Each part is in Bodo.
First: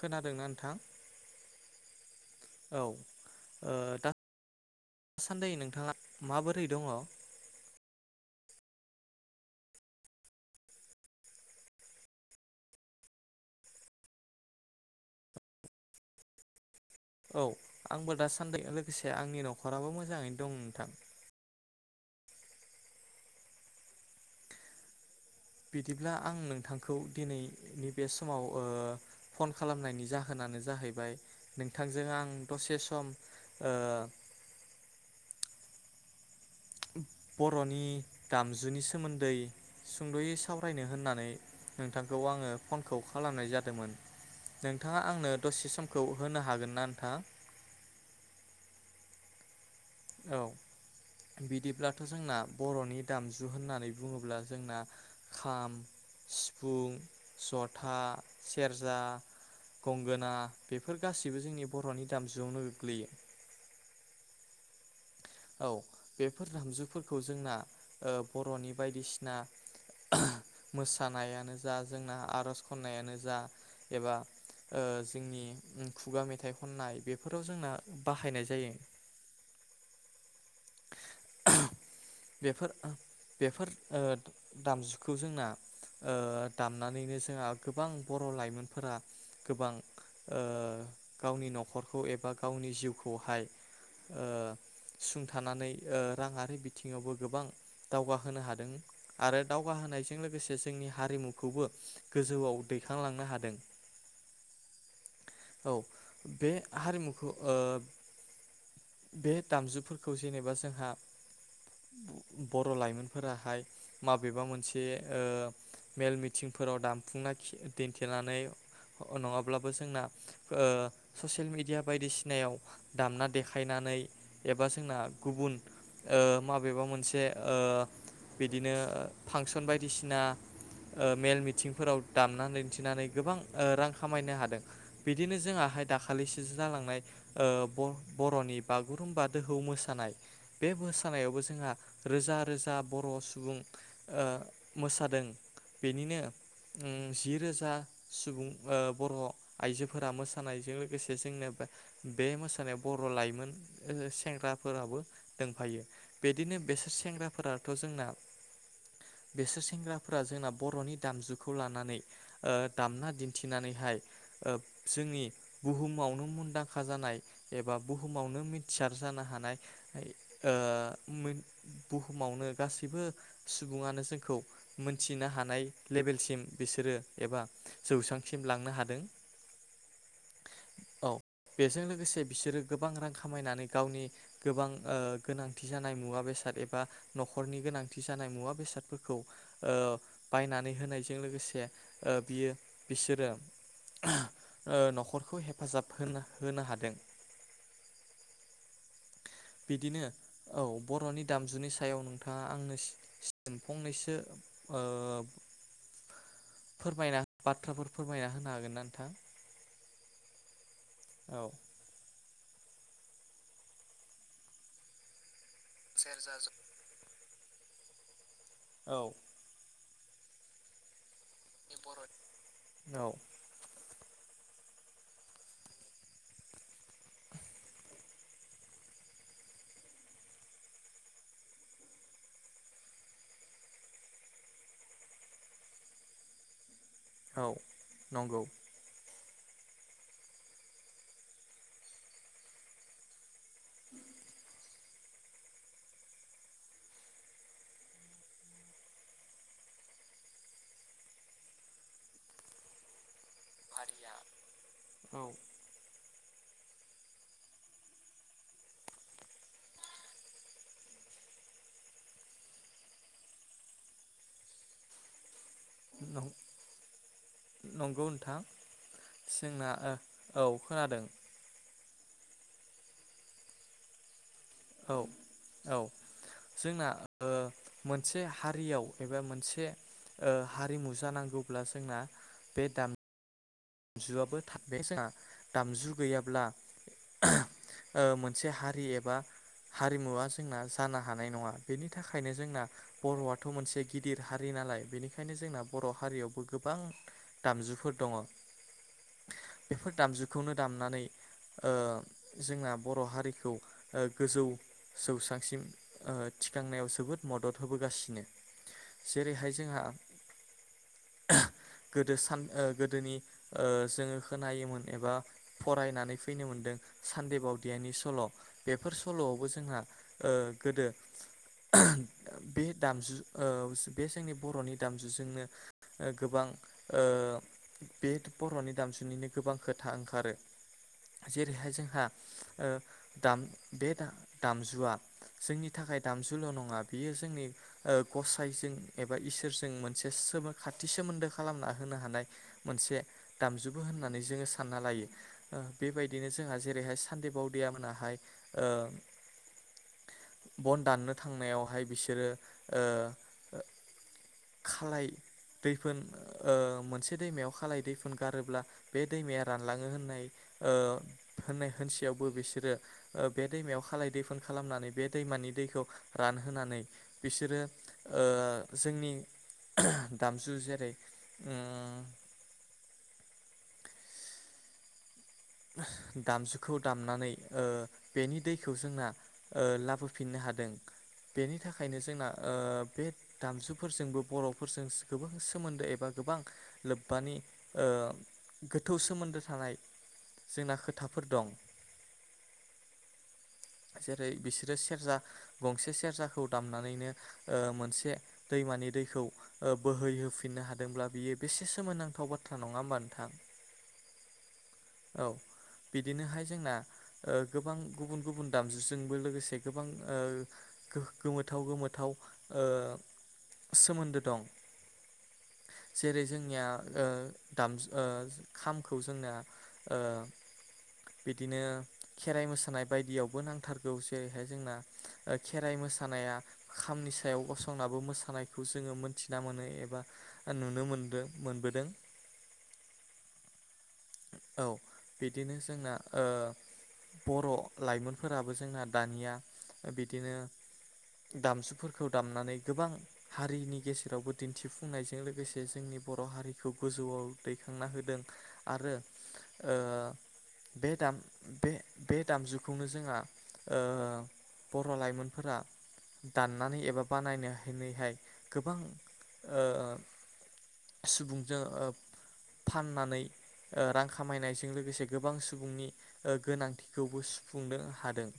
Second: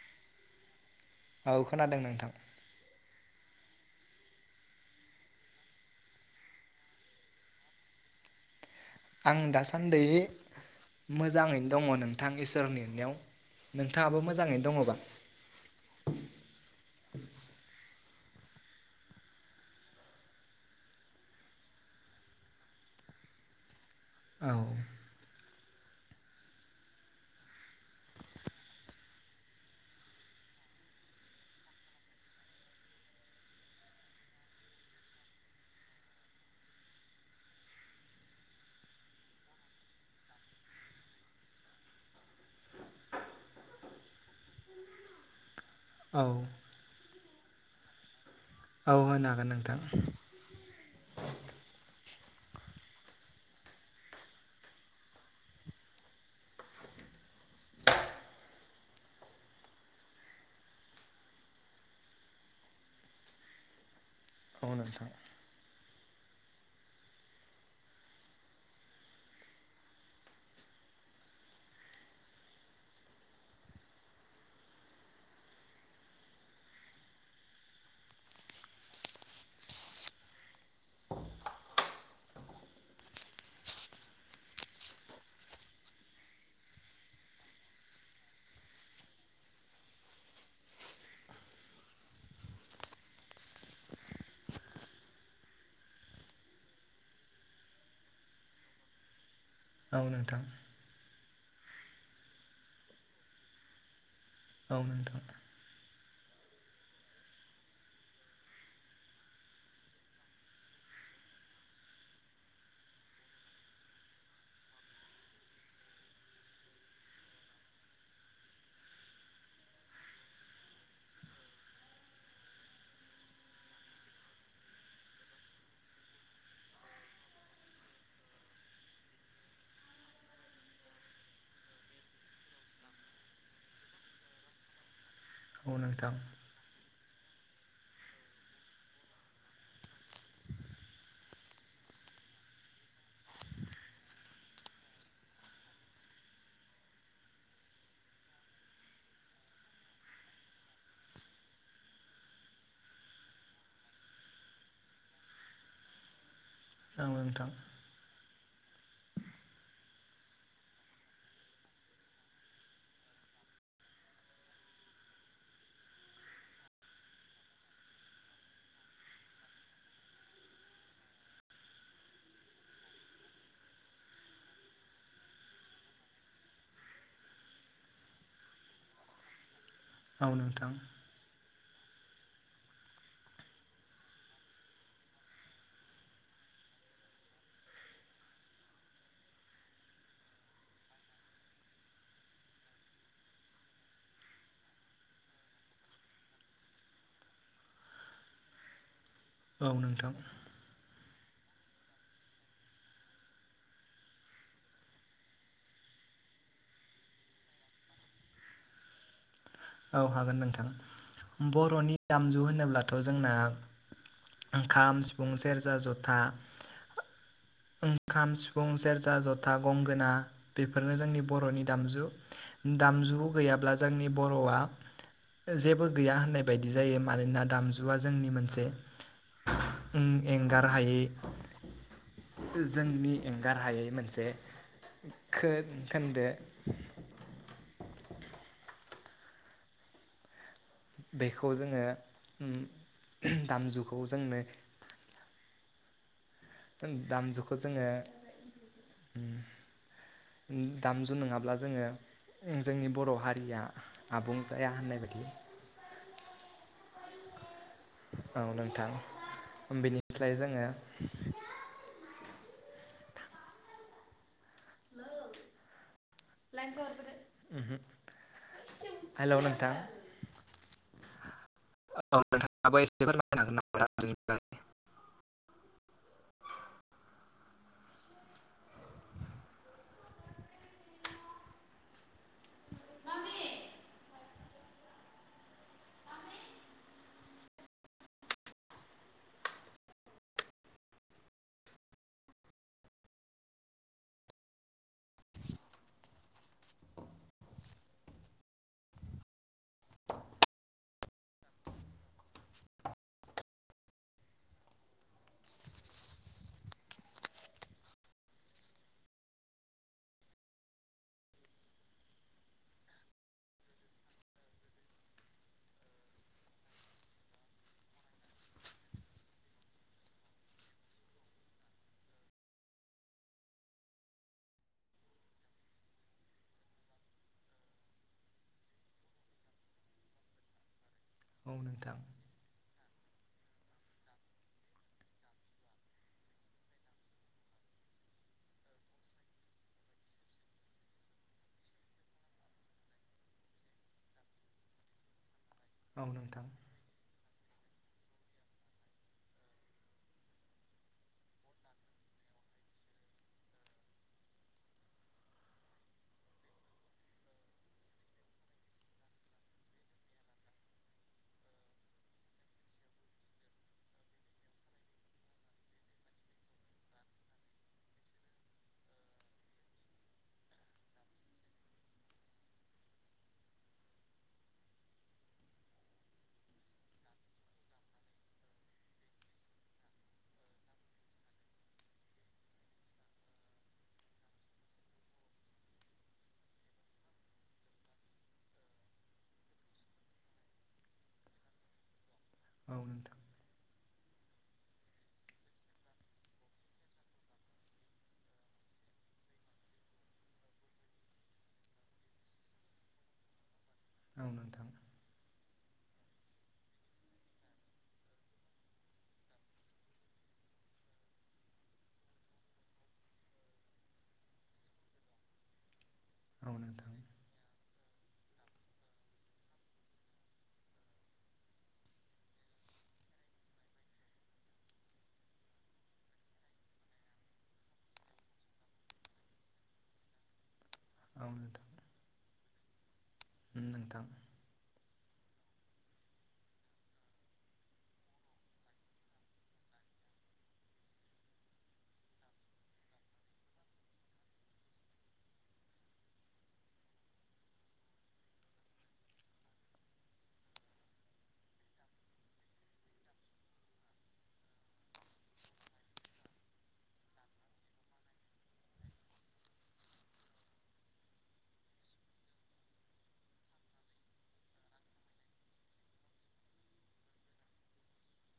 खोनादोंना नोंथां। औ खोनादों नोंथां। औ ओ दासान्दि नोंथाङा माबोरै दङ। आं दासान्दि मोजाङैनो दङ नोंथां इसोर अननायाव नोंथाङाबो मोजाङैनो दङबा? औ आंबो दासान्दि लोगोसे आंनि न'खराबो मोजाङैनो दं नोंथां। औ। बिदिब्ला आं नोंथांखौ दिनैनि बे समाव ओ फन खालामनायनि जाहोनानो जाहैबाय नोंथांजों आं दसे सम ओ बर'नि दामजुनि सोमोन्दै सुंद'यै सावरायनो होननानै नोंथांखौ आङो फनखौ खालामनाय जादोंमोन नोंथाङा आंनो दसे समखौ औ होनो हागोन ना नोंथां? औ होनो हागोन नोंथां। औ बिदिब्लाथ' जोंना बर'नि दामजु होननानै बुङोब्ला जोंना खाम सिफुं जथा सेरजा गंगोना बेफोर गाैसैबो जोंनि बर'नि दामजुवावनो गोग्लैयो। औ नोंथां। औ बेफोर दामजुफोरखौ जोंना बर'नि बायदिसिना मोसानायानो जा जोंना आर'ज खन्नायानो जा एबा जोंनि खुगा मेथाइ खननाय बेफोराव जोंना बाहायनाय जायो। बेफोर बेफोर ओ दामजुखौ जोंना दामनानैनो जोंहा गोबां बर' लाइमोनफोरा गोबां गावनि न'खरखौ एबा गावनि जिउखौहाय सुं थानानै ओ राङारि बिथिङावबो गोबां दावगा होनो हादों आरो औ दावगाहोनायजों नोंथां लोगोसे जोंनि हारिमु खौबो गोजौवाव दैखांलांनो हादों। औ नोंथां। औ बे हारिमुखौ ओ बे दामजुफोर खौ जेनेबा जोंहा बर' लाइमोनफोराहाय माबेबा मोनसे मेल मिथिंफोराव दामफुंना दिन्थिनानै नङाब्लाबो जोंना ससियेल मेडिया बायदिसिनायाव दामना देखायनानै एबा आ जोंना गुबुन ओ माबेबा मोनसे ओ बिदिनो फांसन बायदिसिना ओ मेल मिथिंफोराव दामनानै दिन्थिनानै गोबां रां खामायनो हादों। बिदिनो औ जोंहाहाय नोंथां दाखालिसो जालांनाय ओ बर'नि बागुरुम्बा दोहौ मोसानाय बे मोसानायावबो जोंहा रोजा रोजा बर' सुबुं मोसादों बेनिनो जि रोजा सुबुं बर' आइजोफोरा मोसानायजों लोगोसे जोंनो बे मोसानायाव बर' लाइमोन सेंग्राफोराबो दोंफायो बे दिनो बेसोर औ नोंथां सेंग्राफोराथ' जोंना बेसोर सेंग्राफोरा जोंना बर'नि दामजुखौ लानानै ओ दामना दिन्थिनानैहाय ओ जोंनि बुहुमावनो मुनदांखा जानाय एबा बुहुमावनो मिथि जानो हानाय ओ मोन बुहुमावनो गासैबो सुबुङानो जोंखौ मोनथिनो हानाय लेबेलसिम बिसोरो एबा जौसांसिम लांनो हादों। औ नोंथां। औ बेजों लोगोसे बिसोरो गोबां रां खामायनानै गावनि गोबां ओ गोनांथि जानाय मुवा बेसाद एबा न'खरनि गोनांथि जानाय मुवा बेसादफोरखौ ओ बायनानै होनायजों लोगोसे ओ बियो बिसोरो ओ न'खरखौ हेफाजाब होनो होनो हादों। औ बिदिनो नोंथां औ बर'नि दामजुनि सायाव नोंथाङा आंनो सि सिम फंनैसो ओ फोरमायना बाथ्राफोर फोरमायना होनो हागोन ना नोंथां? औ हागोन नोंथां। औ बर'नि दामजु होन होनोब्लाथ' जोंना खाम सिफुं सेर सेरजा जथा [inaudible] ओंखाम फुं औ सेरजा जथा गं गोना बेफोरनो जोंनि बर'नि दामजु दामजु गैयाब्ला जोंनि बर' बर'आ जेबो गैया होननाय बायदि जायो मानोना दामजुआ जोंनि मोनसे [inaudible] उम ऐंगार हायै [inaudible] जोंनि ऐंगार हायै मोनसे खोन खोन्दो। औ नंगौ। बेखौ जोङो उम [unintelligible] दामजुखौ जोंनो [unintelligible] दामजुखौ जोङो [inaudible] उम [inaudible] दामजु नङाब्ला जोङो उम जोंनि बर' हा रिया आबुं जाया होननाय बादि नं [inaudible] औ नोंथां बेनिफ्राय जोङो [inaudible] [inaudible] [inaudible] उमहो नंगौ नोंथां हेलौ जोंना नोंथां। ओ औ खोनादों [unintelligible] औ औ जोंना ओ मोनसे हारियाव एबा मोनसे ओ हारिमु जानांगौब्ला जोंना बे दाम जुआबो [inaudible] दामजु गैयाब्ला [unintelligible] ओ मोनसे हारि एबा हारिमुवा जोंना जानो हानाय नङा बेनि थाखायनो जोंना बर'आथ' मोनसे गिदिर हारि नालाय बेनिखायनो जोंना बर' हारियावबो गोबां दामजुफोर दङ। बेफोर दामजुखौनो दामनानै ओ जोंना बर' हारिखौ ओ गोजौ जौसांसिम ओ थिखांनायाव जोबोद मदद होबोगासिनो जेरैहाय जोंहा [unintelligible] गोदो सान ओ गोदोनि ओ जोङो खोनायोमोन एबा फरायनानै फैनो मोनदों सानदे बावदेयानि सल' बेफोर सल'आवबो जोंहा ओ गोदो [unintelligible] बे दामजु ओ बे जोंनि बर'नि दामजुजोंनो ओ गोबां ओ बे बर'नि दामजुनिनो गोबां खोथा ओंखारो। औ जेरैहाय नोंथां जोंहा ओ दाम बे दा दामजुआ जोंनि थाखाय दामजुल' नङा बियो जोंनि ओ गसाइजों एबा इसोरजों मोनसे सोमो खाथि सोमोन्दो खालामना होनो हानाय मोनसे दामजुबो होननानै जोङो सानना लायो। ओ औ बेबायदिनो नोंथां जोंहा जेरैहाय सानदेबाव [inaudible] मोनाहाय ओ [inaudible] बन दाननो थांनायावहाय बिसोरो ओ [inaudible] खालाय दैफोन ओ मोनसे दैमायाव खालाय दै फोन गारोब्ला बे दैमाया रानलाङो होननाय ओ होननाय होनसेयावबो बिसोरो ओ बे दैमायाव खालाय दैफोन खालामनानै बे दैमानि दैखौ रानहोनानै बिसोरो ओ जोंनि [unintelligible] दामजु जेरै उम [unintelligible] दामजुखौ दामनानै ओ बेनि दैखौ जोंना ओ लाबोफिननो हादों बेनि थाखायनो जोंना ओ बे दामजुफोरजोंबो बर'फोरजों गोबां सोमोन्दो एबा गोबां लोब्बानि ओ गोथौ सोमोन्दो थानाय। जोंना खोथाफोर दं औ नोंथां। जेरै बिसोरो सेरजा गंसे सेरजाखौ दामनानैनो ओ मोनसे दैमानि दैखौ ओ बोहैहोफिननो हादोंब्ला बियो बेसे सोमोनांथाव बाथ्रा नङा होमबा नोंथां? औ नोंथां। औ बिदिनोहाय जोंना ओ गोबां गुबुन गुबुन दामजुजोंबो लोगोसे गोबां ओ गो-गोमोथाव गोमोथाव ओ सोमोन्दो दं [inaudible] जेरै औ जोंनिया नोंथां ओ दामजु ओ खामखौ जोंना ओ बिदिनो खेराइ मोसानाय बायदियावबो नांथारगौ जेरैहाय जोंना ओ खेराइ मोसानाया खामनि सायाव गसंनाबो मोसानायखौ जोङो मोनथिना मोनो एबा नुनो मोनदों औ नोंथां मोनबोदों उम नोंथां औ बिदिनो जोंना ओ बर' लाइमोनफोराबो जोंना दानिया बिदिनो दामजुफोरखौ दामनानै गोबां हारिनि गेजेरावबो दिन्थिफुंनायजों लोगोसे जोंनि बर' हारिखौ गोजौआव दैखांना होदों आरो ओ बे दाम बे बे दामजुखौनो जोंहा ओ बर' लाइमोनफोरा दाननानै एबा बानायनानैहाय गोबां ओ सुबुंजों ओ फाननानै ओ रां खामायनायजों लोगोसे गोबां सुबुंनि ओ गोनांथिखौबो सुफुंनो हादों।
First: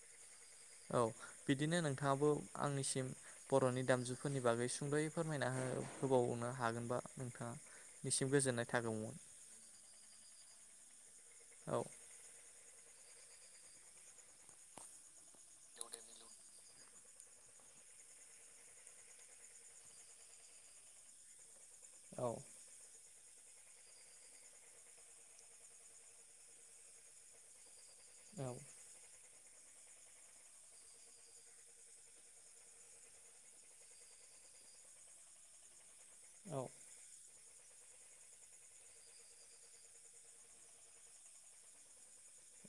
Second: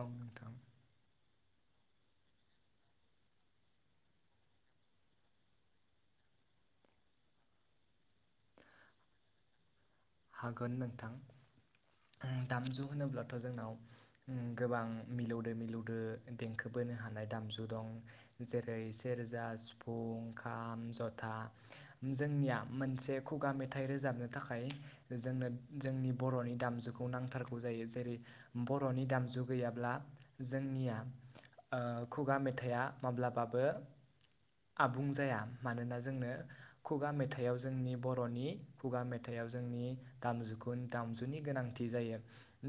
औ नोंथां। औ बिदिनो नोंथाङाबो आंनिसिम बर'नि दामजुफोरनि बागै सुंदयै फोरमायना हो होबावनो हागोनबा नोंथांनिसिम गोजोननाय थागौमोन। हागोन नोंथां औ दामजु होनोब्लाथ' जोंनाव होम गोबां मिलौदो मिलौदो देंखो बोनो हानाय दामजु दं जेरै सेरजा सिफुं खाम जथा। औ जोंनिया मोनसे खुगा मेथाइ रोजाबनो थाखाय जोंनो जोंनि बर'नि दामजुखौ नांथारगौ जायो। जेरै औ बर'नि दामजु गैयाब्ला जोंनिया ओ खुगा मेथाइआ माब्लाबाबो आबुं जाया मानोना जों जोंनो औ खुगा मेथाइयाव जो जोंनि बर'नि खुगा मेथाइयाव जोंनि दामजुखौ दामजुनि गोनांथि जायो।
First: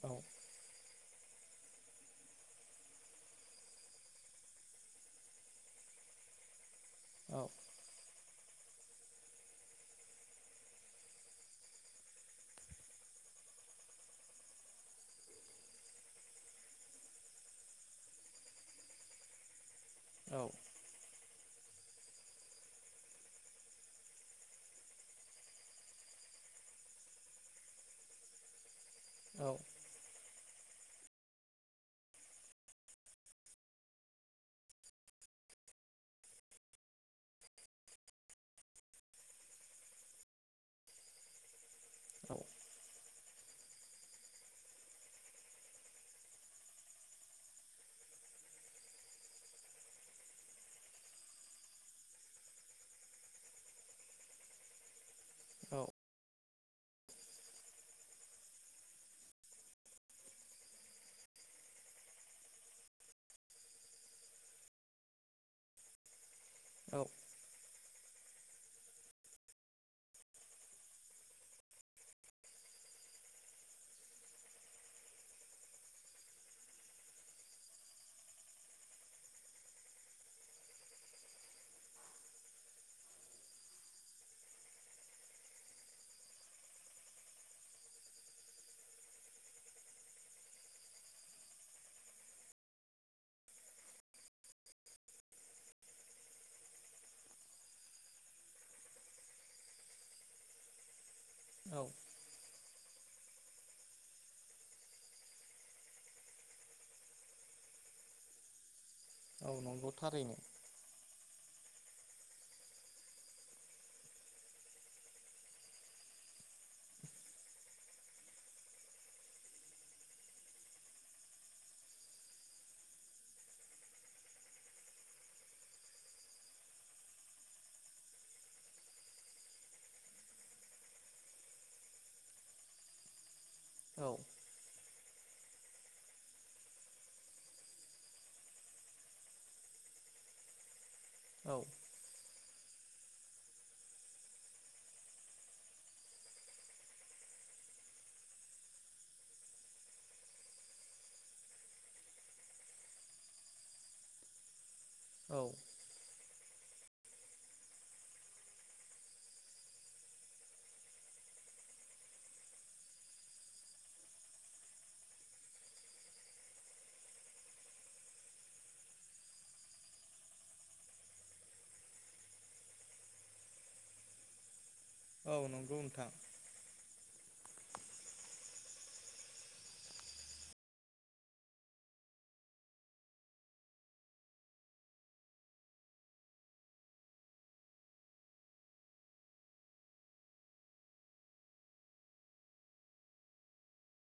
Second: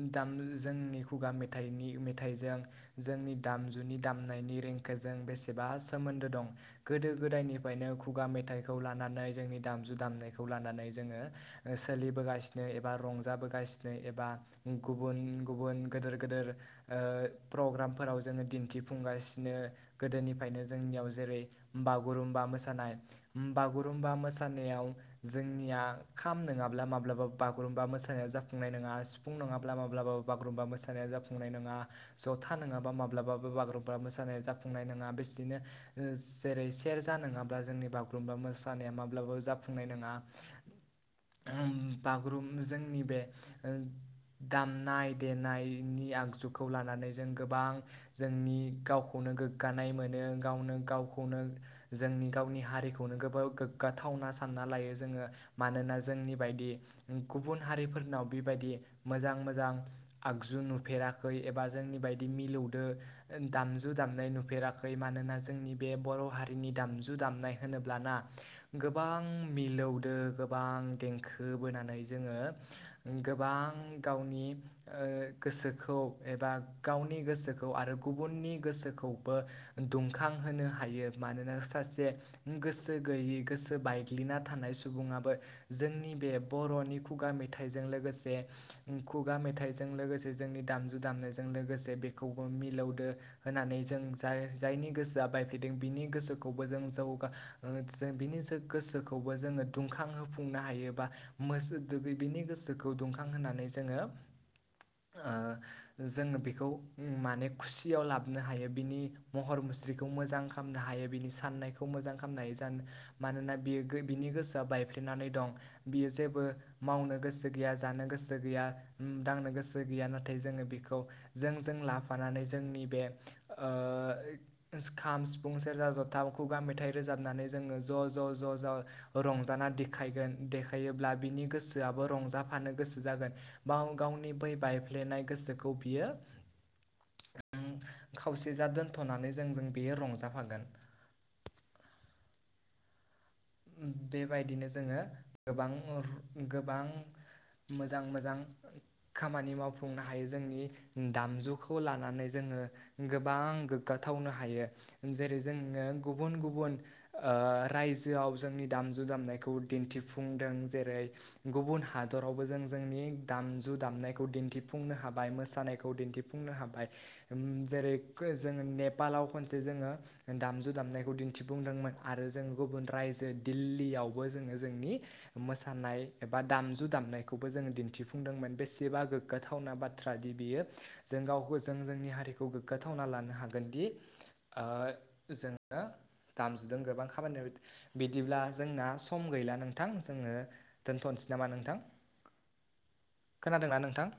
औ दामजु जोंनि खुगा मेथाइनि मेथाइजों जोंनि दामजुनि दामनायनि देंखोजों बेसेबा सोमोन्दो दं। गोदो औ गोदायनिफ्रायनो खुगा मेथाइ खौ लानानै जोंनि दामजु दामनायखौ लानानै जोंङो सोलिबोगासिनो एबा रंजाबोगासिनो एबा गुबुन गुबुन गोदोर गोदोर ओ प्रग्रामफोराव जोंङो दिन्थिफुंगासिनो। औ गोदोनिफ्रायनो जोंनियाव जेरै बागुरुम्बा मोसानाय बागुरुम्बा मोसानायाव जोंनिया खाम नोंङाबा माब्लाबा माब्लााबा बागुरुम्बा मोसानाया जाफुंनाय नोंङा आरो। सिफुं औ नङाब्ला माब्लाबाबो बागुरुम्बा मोसानाय जाफुंनाय नङा ज'था नोंङाब्ला माब्लाबाबो बागुरुम्बा मोसानाया जाफुंनाय नोङा बिदिनो जेरै सेरजा नोंङाब्ला जोंनि बागुरुम्बा मोसानाया माब्लाबाबो जाफुंनाय नोंङा। ओं बागुरुम औ जोंनि बे दामनाय देनायनि आगजुखौ लानानै जों गोबां जोंनि गावखौनो गोग्गानाय मोनो गावनो गावखौनो जोंनि गावनि हारिखौनो गोब गोग्गाथावना सानना लायो जोंङो। औ मानोना जोंनि बायदि गुबुन हारिफोरनाव बेबायदि मोजां मोजां आगजु नुफेराखै एबा जोंनि बायदि मिलौदो दामजु दामनाय नुफेराखै मानोना जोंनि बे बर' हारि नि औ दामजु दामनाय होनोब्लाना गोबां मिलौदो गोबां देंखो बोनानै जोंङो गोबां गावनि ओ गोसोखौ एबा गावनि गोसोखौ आरो गुबुननि गोसोखौबो दुंखांहोनो हायो मानोना सासे गोसो गैयि गोसो बायग्लिना थानाय सुबुङाबो जोंनि बे बर'नि खुगा मेथाइजों लोगोसे खुगा मेथाइजों लोगोसे जोंनि दामजु दामनायजों लोगोसे बेखौबो मिलौदो होनानै जों जाय जायनि गोसोआ बायफलेदों बिनि गोसोखौबो जों जौगा जों बिनि गोसोखौबो जोंङो दुंखांहोफै नो हायो बा औ [unintelligible] बेनि गोसोखौ गौदुंखां होनानै जोंङो ओ जोंङो बेखौ माने खुसियाव लाबोनो हायो। बिनि औ महर नंगौ मुस्रिखौ थारैनो मोजां खालामनो हायो बिनि सा साननायखौ मोजां खालामनाय जानो मानोना बियो बिनि गोसोआ बायफ्ले नानै दं। बियो जेबो मावनो गोसो गैया जानो गोसो गैया दांनो गोसो गैया नाथाय जोंङो बेखौ जों जों लाफानानै जोंनि बे ओ खाम, सिफुं, सेरजा, जथा, खुगा मेथाइ रोजाबनानै जोंङो ज' ज' ज' ज' रंजाना दे खायगोन देखायोब्ला बिनि गोसोआबो रंजाफानो गोसो जागोन। बां औ गावनि बै बाइ फ्लेनाय गोसोखौ बियो ओं खावसे जा दोनथ'नानै जों जों बेयो रंजाफागोन। औ ओम बेबायदिनो जोङो गोबां गोबां मोजां मोजां खामानि मावफुंनो हायो जोंनि दामजुखौ लानानै जोङो गोबां गोग्गाथावनो हायो। जेरै औ जोङो गुबुन गु बुन राइ जोआव जोंनि दामजु दामनायखौ दिन्थिफुंदों। जेरै गुबुन हादरावबो जों जोंनि दामजु दामनायखौ दिन्थिफुंनो हाबाय मोसानायखौ दिन्थिफुंनो हाबाय। ओम जेरै जोङो नेपालाव खनसे जोङो दामजु दामनायखौ दिन्थिफुंदोंमोन आरो जों गुबुन रायजो दिल्लीयावबो जोङो जोंनि नंगौ मोसानाय नोंथां एबा दामजु दामनाय खौबो जोङो दिन्थिफुंदोंमोन। बेसेबा गोग्गाथावना बाथ्रा दि बियो जों गावखौ जों जोंनि हारिखौ गोग्गाथावना लानो हागोनदि जोङो दामजुदों गोबां खामानियाव बिदिब्ला जोंना सम गैला नोंथां जोङो दोनथ'नोसै नामा नोंथां। खोनादोंना नोंथां?